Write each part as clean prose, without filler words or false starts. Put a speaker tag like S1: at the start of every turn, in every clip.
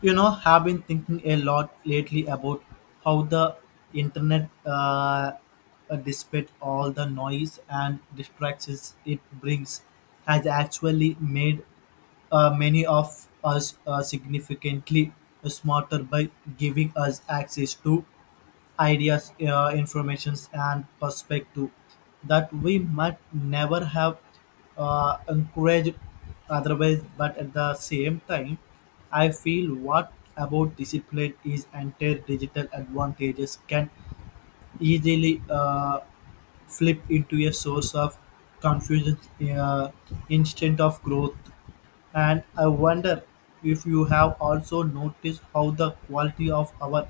S1: You know, have been thinking a lot lately about how the internet, despite all the noise and distractions it brings, has actually made many of us significantly smarter by giving us access to ideas, informations, and perspective that we might never have encouraged otherwise. But at the same time, I feel what about discipline is entire digital advantages can easily. Flip into a source of confusion uh, instead of growth. And I wonder if you have also noticed how the quality of our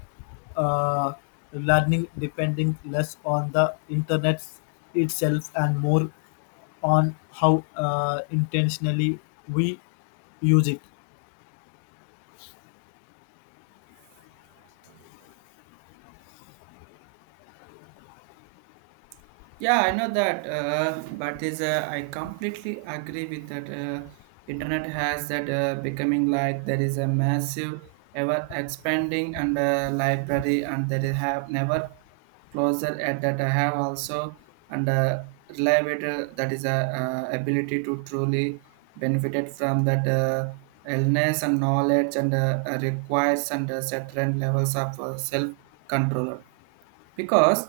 S1: uh, learning depending less on the internet itself and more on how intentionally we use it.
S2: Yeah, I know that, but is I completely agree with that. Internet has that becoming like there is a massive, ever expanding and library, and there is have never closer at that I have also and reliable that is a ability to truly benefited from that illness and knowledge and requires and certain levels of self control because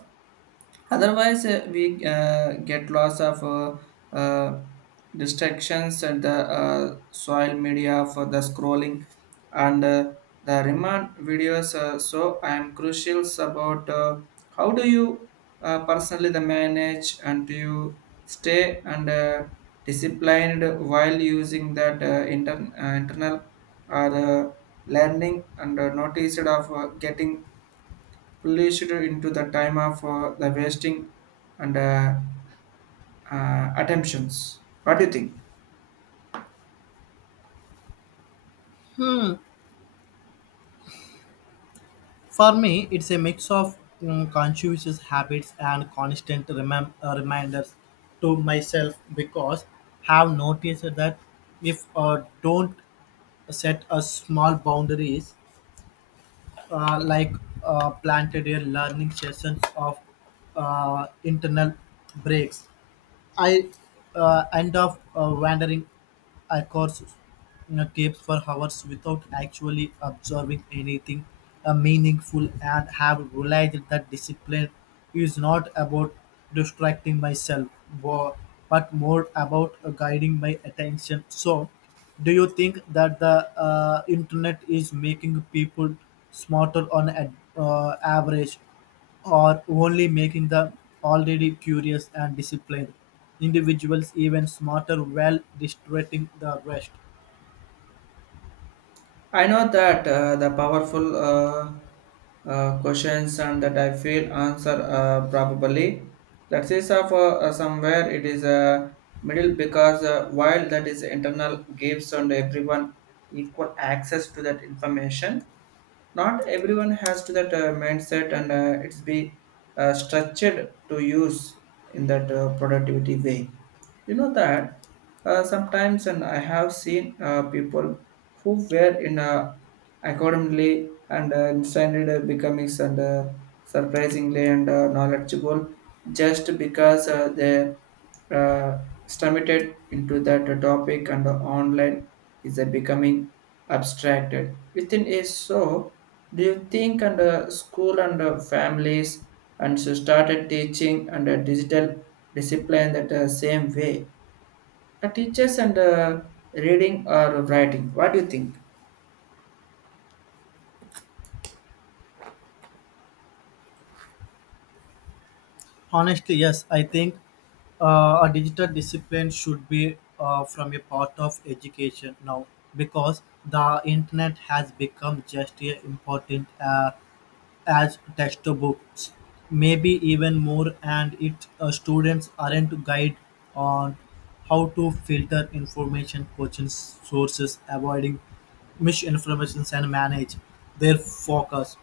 S2: otherwise, we get lots of uh, distractions and the soil media for the scrolling and the remand videos. So I am crucial about how do you personally the manage and do you stay and disciplined while using that internal or learning and noticed of getting placed into the time of the wasting and attentions. What do you think?
S1: For me, it's a mix of conscious habits and constant reminders to myself because have noticed that if don't set a small boundaries like planted a learning sessions of internal breaks I end up wandering across tapes for hours without actually observing anything meaningful and have realized that discipline is not about distracting myself wo- but more about guiding my attention. So, do you think that the internet is making people smarter on average? Are only making the already curious and disciplined individuals even smarter while distracting the rest.
S2: I know that the powerful questions and that I feel answer probably that is of somewhere it is a middle because while that is internal gives and everyone equal access to that information not everyone has to that mindset and it's be structured to use in that productivity way. You know that sometimes and I have seen people who were in accordingly and instead becoming and surprisingly and knowledgeable just because they uh, stumbled into that topic and the online is becoming abstracted within a so do you think and school and families and so started teaching and digital discipline that same way? The teachers and reading or writing. What do you think?
S1: Honestly, yes, I think a digital discipline should be from a part of education now because the internet has become just as important as textbooks, maybe even more, and it students aren't guide on how to filter information, coaching sources, avoiding misinformations, and manage their focus.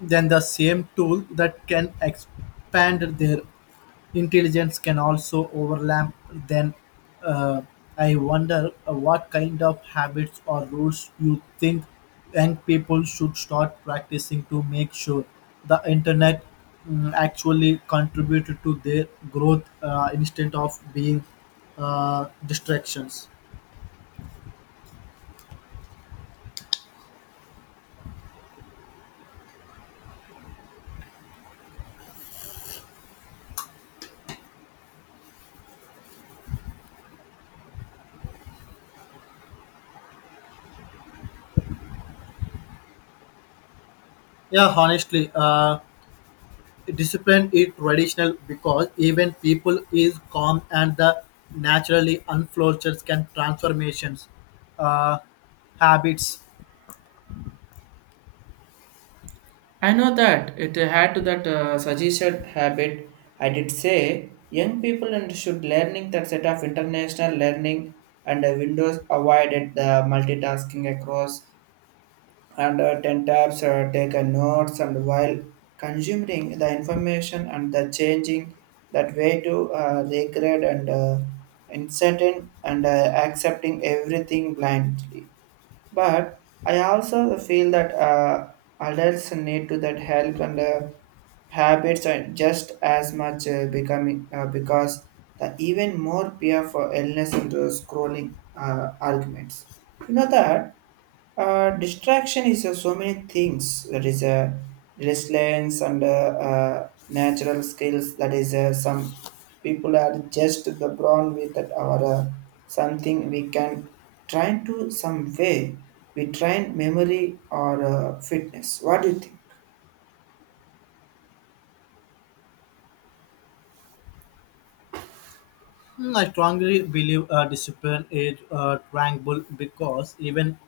S1: Then the same tool that can expand their intelligence can also overlap then uh, I wonder what kind of habits or rules you think young people should start practicing to make sure the internet actually contributed to their growth instead of being distractions yeah honestly Discipline is traditional because even people is calm and the naturally unflourishes can transformations uh, habits.
S2: I know that it had to that suggested habit. I did say young people and should learning that set of international learning and windows avoided the multitasking across and 10 tabs take a notes and while consuming the information and the changing that way to regret and uncertain and accepting everything blindly, but I also feel that adults need to that help and habits are just as much becoming because the even more peer for illness and scrolling arguments. You know that distraction is so many things. That is a resilience and natural skills. That is some people are just the born with that our something we can try to some way. We train memory or fitness. What do you think?
S1: Hmm, I strongly believe discipline is tranquil because even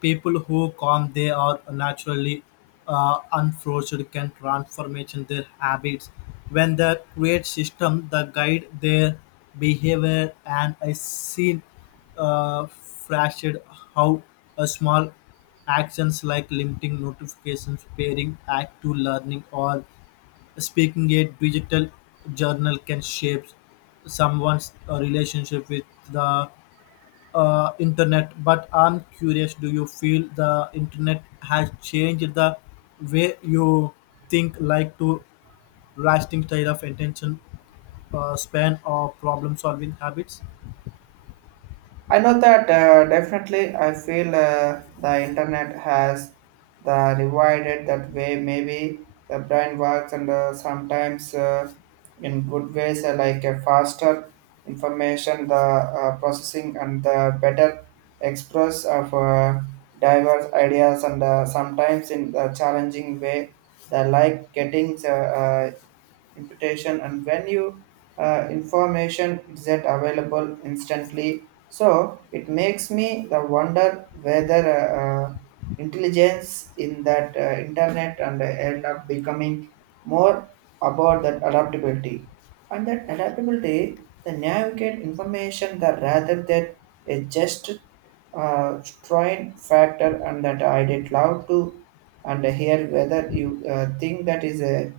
S1: people who calm they are naturally unforced can transformation their habits when the create system the guide their behavior and I seen uh, flashed how a small actions like limiting notifications pairing act to learning or Speaking a digital journal can shape someone's relationship with the internet. But I'm curious, do you feel the internet has changed the way you think, like to lasting style of attention span or problem solving habits?
S2: I know that definitely I feel the internet has the divided that way. Maybe the brain works and sometimes in good ways like a faster information, the processing and the better express of diverse ideas and sometimes in the challenging way. The like getting imputation and when you information is that available instantly, so it makes me the wonder whether intelligence in that internet and end up becoming more about that adaptability and that adaptability the navigate information that rather than a just strain factor and that I did love to and hear whether you think that is a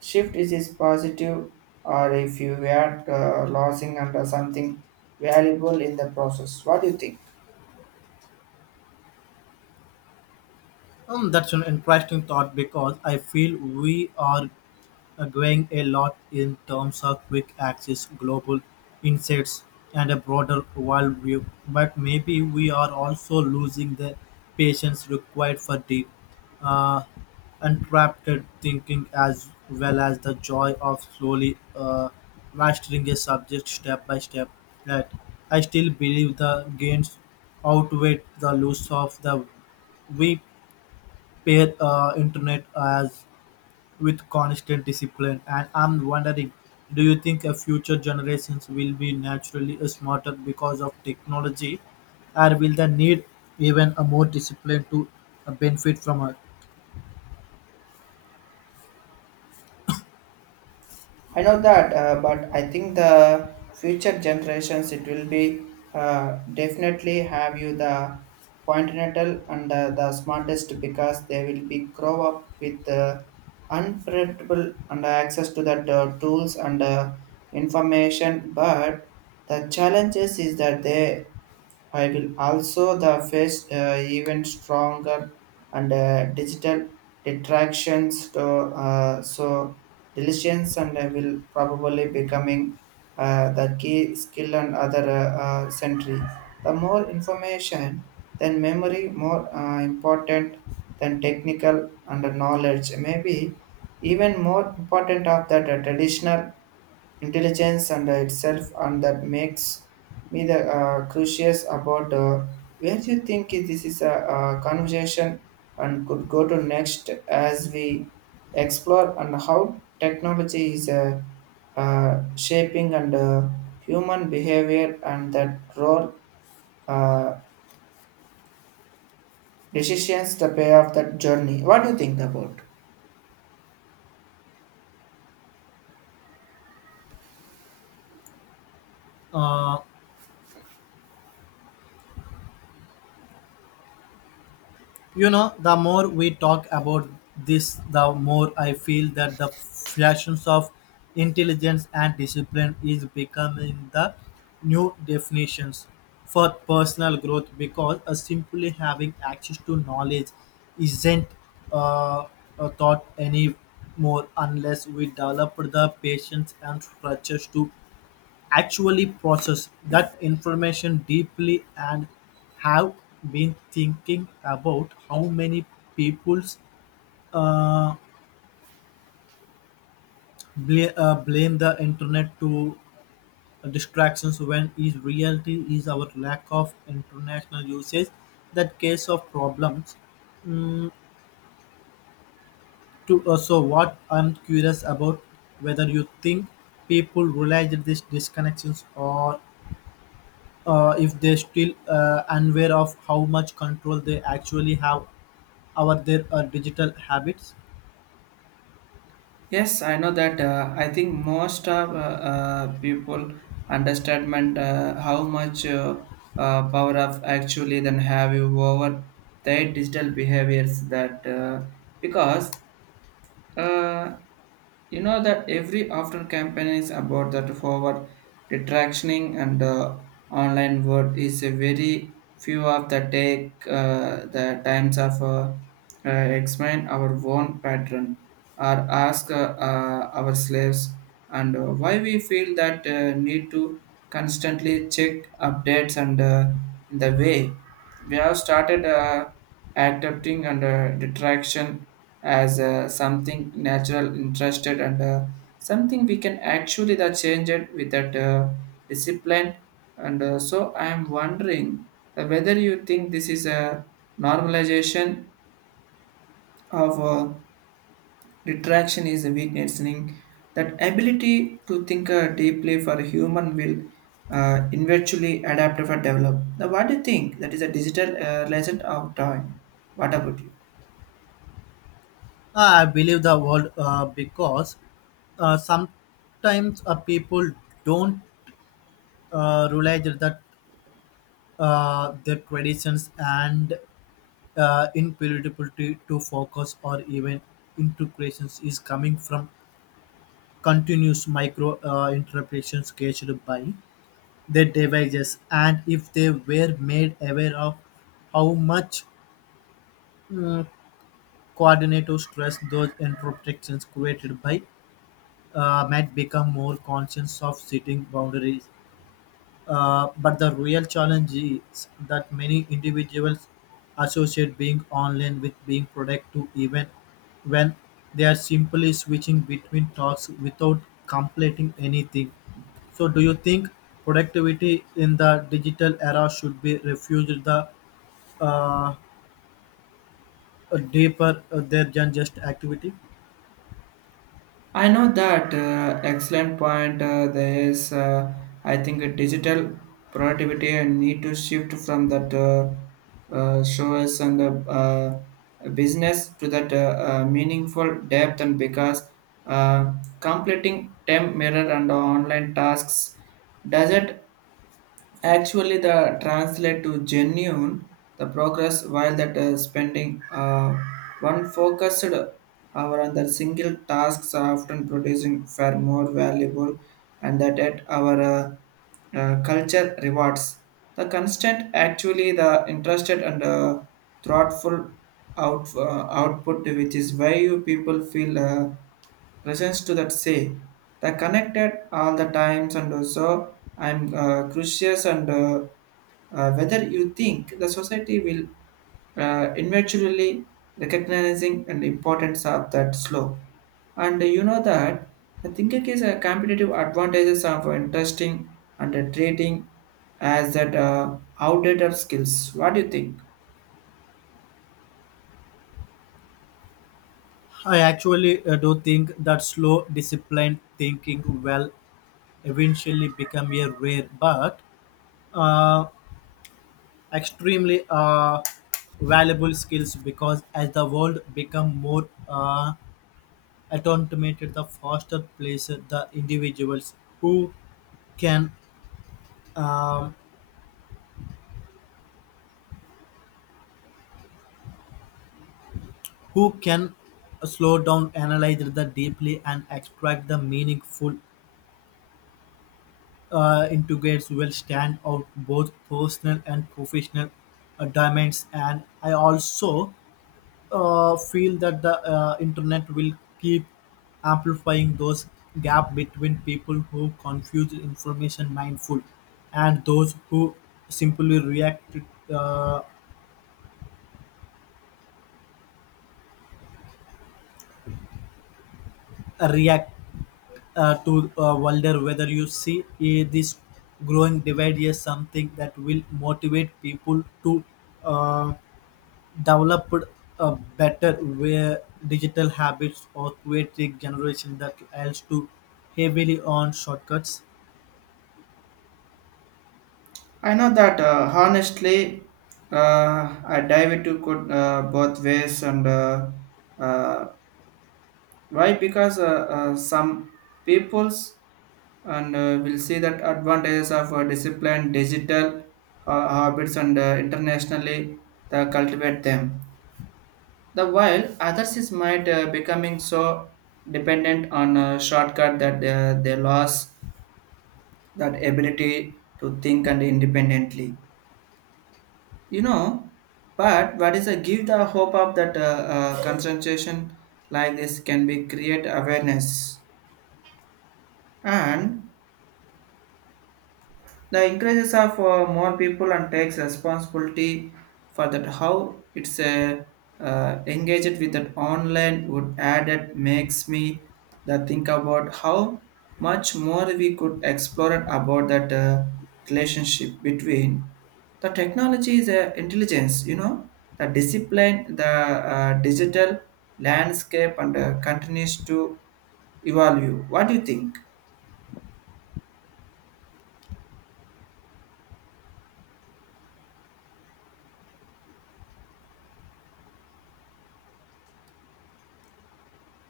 S2: shift is positive or if you are losing under something valuable in the process. What do you think?
S1: That's an interesting thought because I feel we are Growing a lot in terms of quick-access global insights and a broader worldview, but maybe we are also losing the patience required for deep, uh, unprompted thinking as well as the joy of slowly mastering a subject step by step. Right. I still believe the gains outweigh the loss of the we pair internet as with constant discipline. And I'm wondering, do you think a future generations will be naturally smarter because of technology, or will they need even a more discipline to benefit from it?
S2: I know that but I think the future generations it will be definitely have you the pointinatal and the smartest because they will be grow up with unpredictable and access to the tools and information but the challenges is that they I will also the face even stronger and digital detractions to so diligence and I will probably becoming the key skill and other century. The more information, then memory more important than technical and knowledge. Maybe even more important of that traditional intelligence and itself and that makes me the curious about where you think this is a, conversation and could go to next as we explore and how technology is shaping and human behavior and that role uh, decisions the payoff that journey. What do you think about?
S1: Uh, You know, the more we talk about this, the more I feel that the fashions of intelligence and discipline is becoming the new definitions for personal growth because simply having access to knowledge isn't uh, a thought anymore unless we develop the patience and structures to actually process that information deeply and have been thinking about how many people's uh, blame the internet to distractions when in reality is our lack of international usage that case of problems to so what I'm curious about whether you think people realize these disconnections or if they still unaware of how much control they actually have over their digital habits.
S2: Yes, I know that. I think most of people understand how much power of actually then have you over their digital behaviors that because uh, you know that every after campaign is about that forward detractioning and online word is a very few of the take the times of explain our own pattern or ask our slaves and why we feel that need to constantly check updates and in the way we have started adapting and detraction as something natural interested and something we can actually that change it with that discipline and so I am wondering that whether you think this is a normalization of detraction is a weakening that ability to think deeply for human will eventually adapt or develop now. What do you think that is a digital lesson of time? What about you?
S1: I believe the world because sometimes people don't realize that their traditions and inability to focus or even integrations is coming from continuous micro interpretations gauged by their devices and if they were made aware of how much mm, coordinator stress those interruptions created by might become more conscious of setting boundaries but the real challenge is that many individuals associate being online with being productive even when they are simply switching between tasks without completing anything. So, do you think productivity in the digital era should be refused the uh, deeper there than just activity?
S2: I know that excellent point. There is, I think, a digital productivity and need to shift from that shows and business to that meaningful depth and because uh, completing temp mirror and online tasks doesn't actually, the translate to genuine the progress while that spending one focused hour on the single tasks are often producing far more valuable and that at our culture rewards the constant actually the interested and thoughtful output, which is why you people feel presence to that say. They connected all the times, and also I'm curious and whether you think the society will eventually recognizing and importance of that slow. And you know that the thinking is a competitive advantages of interesting and trading as that outdated skills. What do you think?
S1: I actually do think that slow, disciplined thinking will eventually become a rare but uh, extremely valuable skills because as the world become more automated the faster place the individuals who can um, who can slow down analyze the deeply and extract the meaningful integrates will stand out both personal and professional dimensions. And I also feel that the internet will keep amplifying those gap between people who confuse information mindful and those who simply react to wonder whether you see this growing divide is something that will motivate people to uh, develop a better where digital habits or create a generation that else to heavily on shortcuts.
S2: I know that honestly, I dive into good, both ways, and uh, why? Because some peoples and will see that advantages of discipline, digital habits, and internationally the cultivate them. The while others is might becoming so dependent on a shortcut that they lost that ability to think and independently. You know, but what is a give the hope of that concentration like this can be create awareness and the increases of more people and takes responsibility for that how it's engaged with that online would add. It makes me the think about how much more we could explore it about that relationship between the technology is a intelligence. You know the discipline the digital landscape and continues to evolve. What do you think?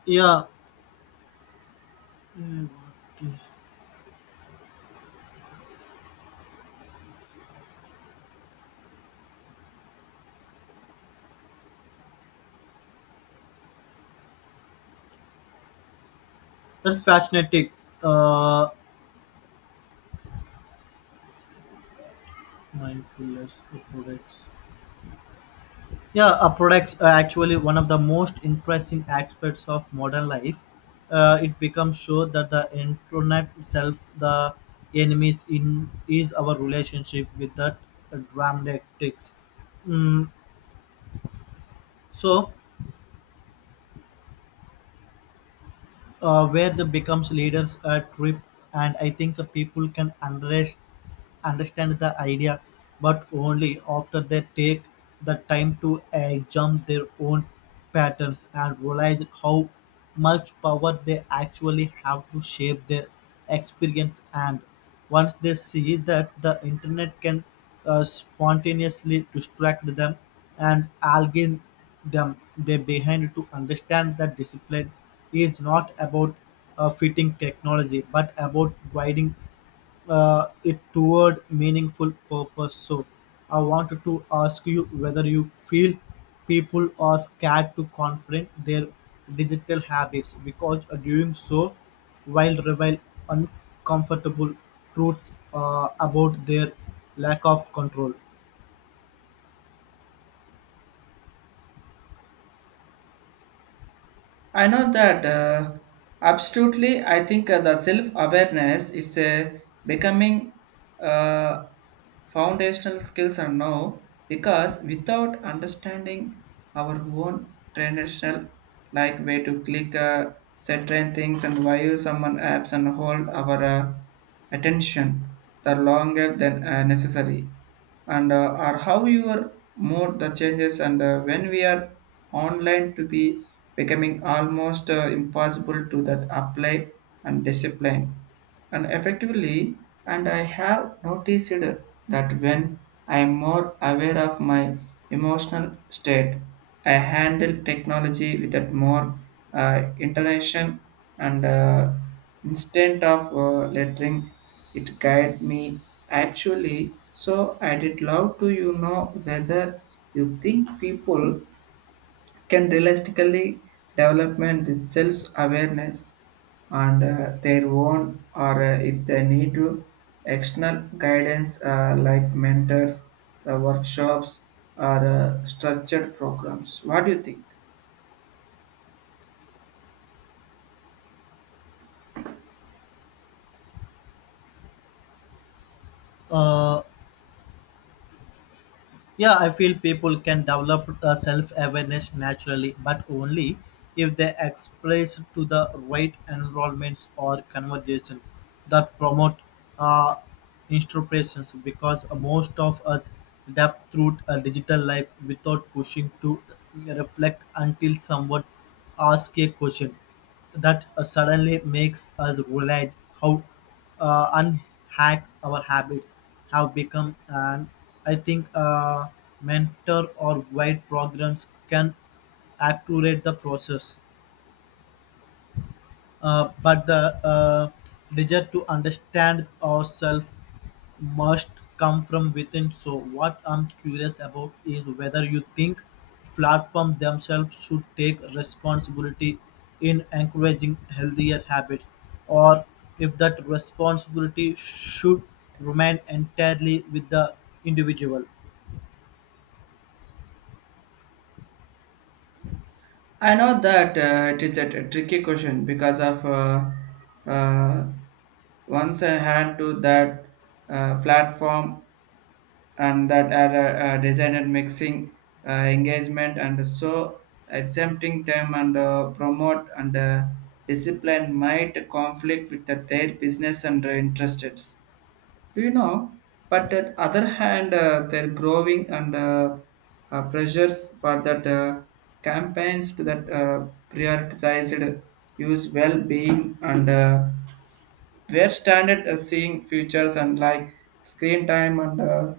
S1: Yeah, mm, what is- that's fascinating. Uh, Mindfulness products. Yeah, products are actually one of the most interesting aspects of modern life. It becomes sure that the internet itself, the enemies in is our relationship with that dramatics. Mm, so, where the becomes leaders a trip, and I think people can underestimate understand the idea, but only after they take the time to examine their own patterns and realize how much power they actually have to shape their experience. And once they see that the internet can spontaneously distract them and algae them, they behind to understand that discipline is not about fitting technology but about guiding it toward meaningful purpose. So, I wanted to ask you whether you feel people are scared to confront their digital habits because doing so while reveal uncomfortable truths about their lack of control.
S2: I know that absolutely. I think the self awareness is becoming uh, foundational skills are now because without understanding our own traditional, like way to click certain things and why use someone apps and hold our attention the longer than necessary and or how your mode the changes and when we are online to be becoming almost impossible to that apply and discipline and effectively. And I have noticed that when I am more aware of my emotional state, I handle technology with that more intention and instead of lettering it guide me actually, so I did love to you know whether you think people can realistically development this self-awareness and their own or if they need to external guidance like mentors, the workshops or structured programs. What do you think?
S1: Uh, Yeah, I feel people can develop self awareness naturally, but only if they express to the right enrollments or conversation that promote uh, introspections because most of us deaf through a digital life without pushing to reflect until someone asks a question that suddenly makes us realize how unhack our habits have become and I think mentor or guide programs can accelerate the process but the desire to understand ourselves must come from within. So, what I'm curious about is whether you think platforms themselves should take responsibility in encouraging healthier habits, or if that responsibility should remain entirely with the individual.
S2: I know that it is a tricky question because of uh, once I had to that platform and that are designed mixing engagement and so exempting them and promote and discipline might conflict with their business and interests. Do you know? But at other hand, they're growing and pressures for that campaigns to that prioritized use well-being and where standard seeing futures and like screen time and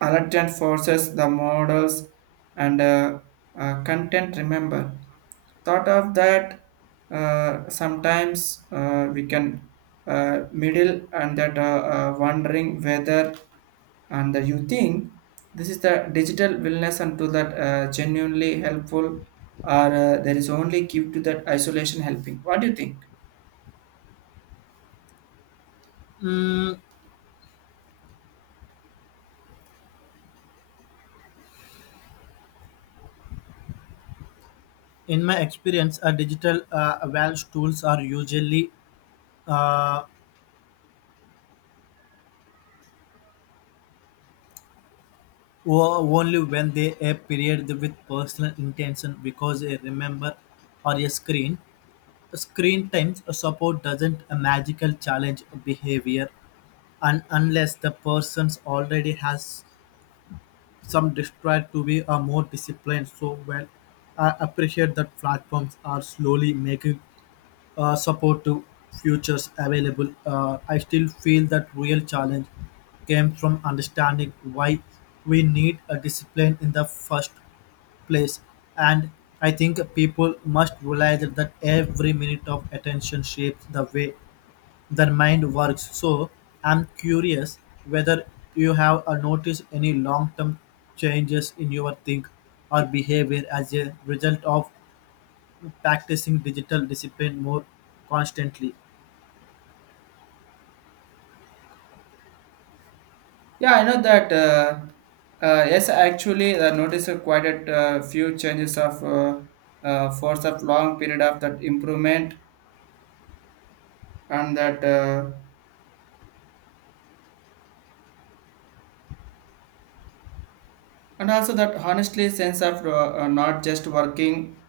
S2: alert forces, the models, and content remember. Thought of that sometimes we can middle and that wondering whether and that you think this is the digital wellness and to that genuinely helpful or there is only give to that isolation helping. What do you think?
S1: In my experience, digital wealth tools are usually uh, only when they appear with personal intention because a remember or a screen times support doesn't a magical challenge behavior and unless the person's already has some desire to be a more disciplined so well I appreciate that platforms are slowly making support to futures available I still feel that real challenge came from understanding why we need a discipline in the first place and I think people must realize that every minute of attention shapes the way their mind works so I'm curious whether you have noticed any long-term changes in your think or behavior as a result of practicing digital discipline more constantly.
S2: Yeah, I know that. Yes, actually, I noticed quite a few changes of force of long period of that improvement and that, and also that honestly sense of not just working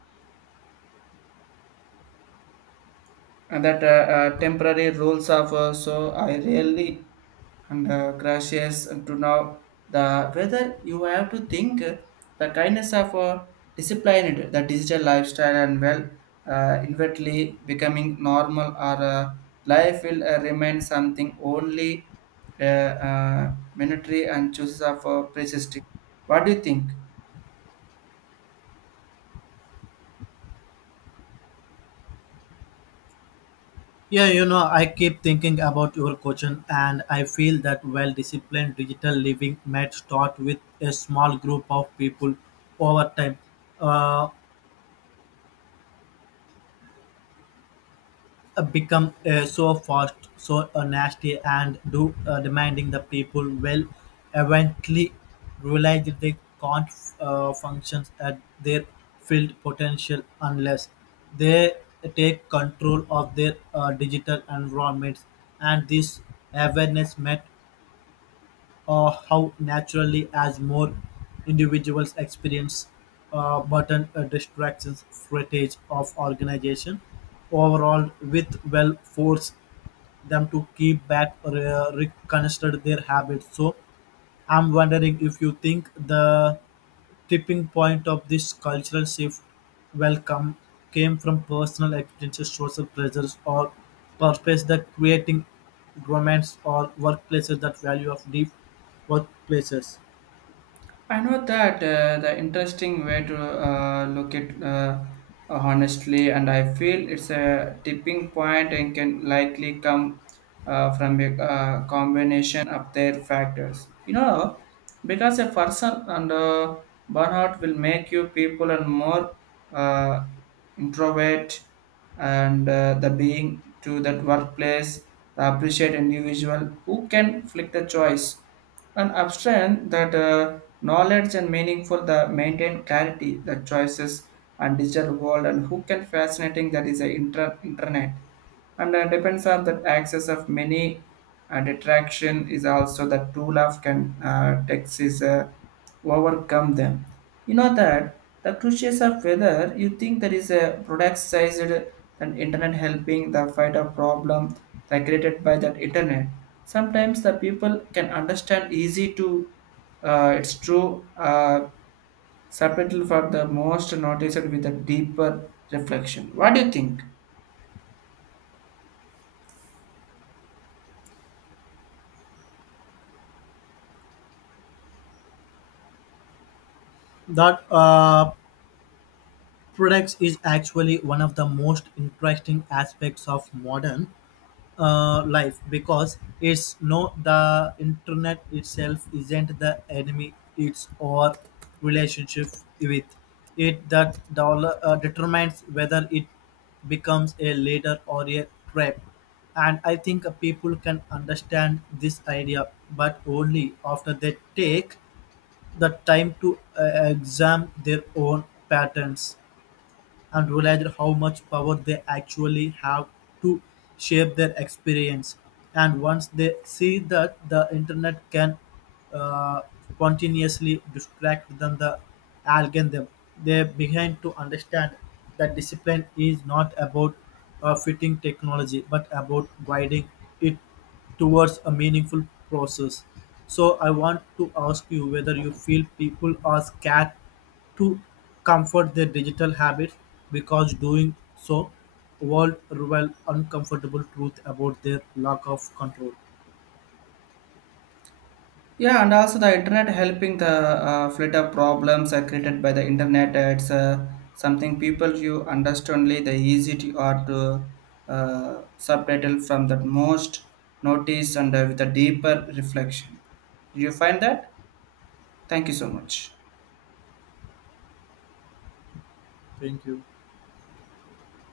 S2: and that temporary rules of so I really and crashes to now the whether you have to think the kindness of disciplined the digital lifestyle and well invertly becoming normal or life will remain something only monetary and choices of persisting. What do you think?
S1: Yeah, you know, I keep thinking about your question, and I feel that well disciplined digital living might start with a small group of people over time, uh, become so fast, so nasty, and do demanding the people will eventually realize that they can't function at their field potential unless they take control of their digital environments and this awareness might how naturally as more individuals experience button distractions footage of organization overall with well force them to keep back or reconstruct their habits so I'm wondering if you think the tipping point of this cultural shift well come, came from personal experiences, social pressures, or purpose that creating romance or workplaces that value of deep workplaces.
S2: I know that the interesting way to look at honestly, and I feel it's a tipping point and can likely come from a combination of their factors. You know, because a person under burnout will make you people and more uh, introvert and the being to that workplace, the appreciate individual who can flick the choice and abstain that. Knowledge and meaningful the maintain clarity the choices and digital world and who can fascinating that is the internet and depends on that access of many detraction is also the tool of can taxes overcome them. You know that the crucial of whether you think there is a product sized than internet helping the fight a problem that created by that internet. Sometimes the people can understand easy to it's true subtitle for the most noticed with a deeper reflection. What do you think?
S1: That products is actually one of the most interesting aspects of modern life because it's no the internet itself isn't the enemy it's our relationship with it that dollar, determines whether it becomes a leader or a trap and I think people can understand this idea but only after they take the time to examine their own patterns and realized how much power they actually have to shape their experience. And once they see that the internet can uh, continuously distract them, the algorithm, them, they begin to understand that discipline is not about fitting technology but about guiding it towards a meaningful process. So I want to ask you whether you feel people are scared to comfort their digital habits because doing so would reveal uncomfortable truth about their lack of control.
S2: Yeah, and also the internet helping the filter problems are created by the internet. It's something people you understandly the easy to or to subtitle from that most notice and with a deeper reflection. Do you find that? Thank you so much.
S1: Thank you.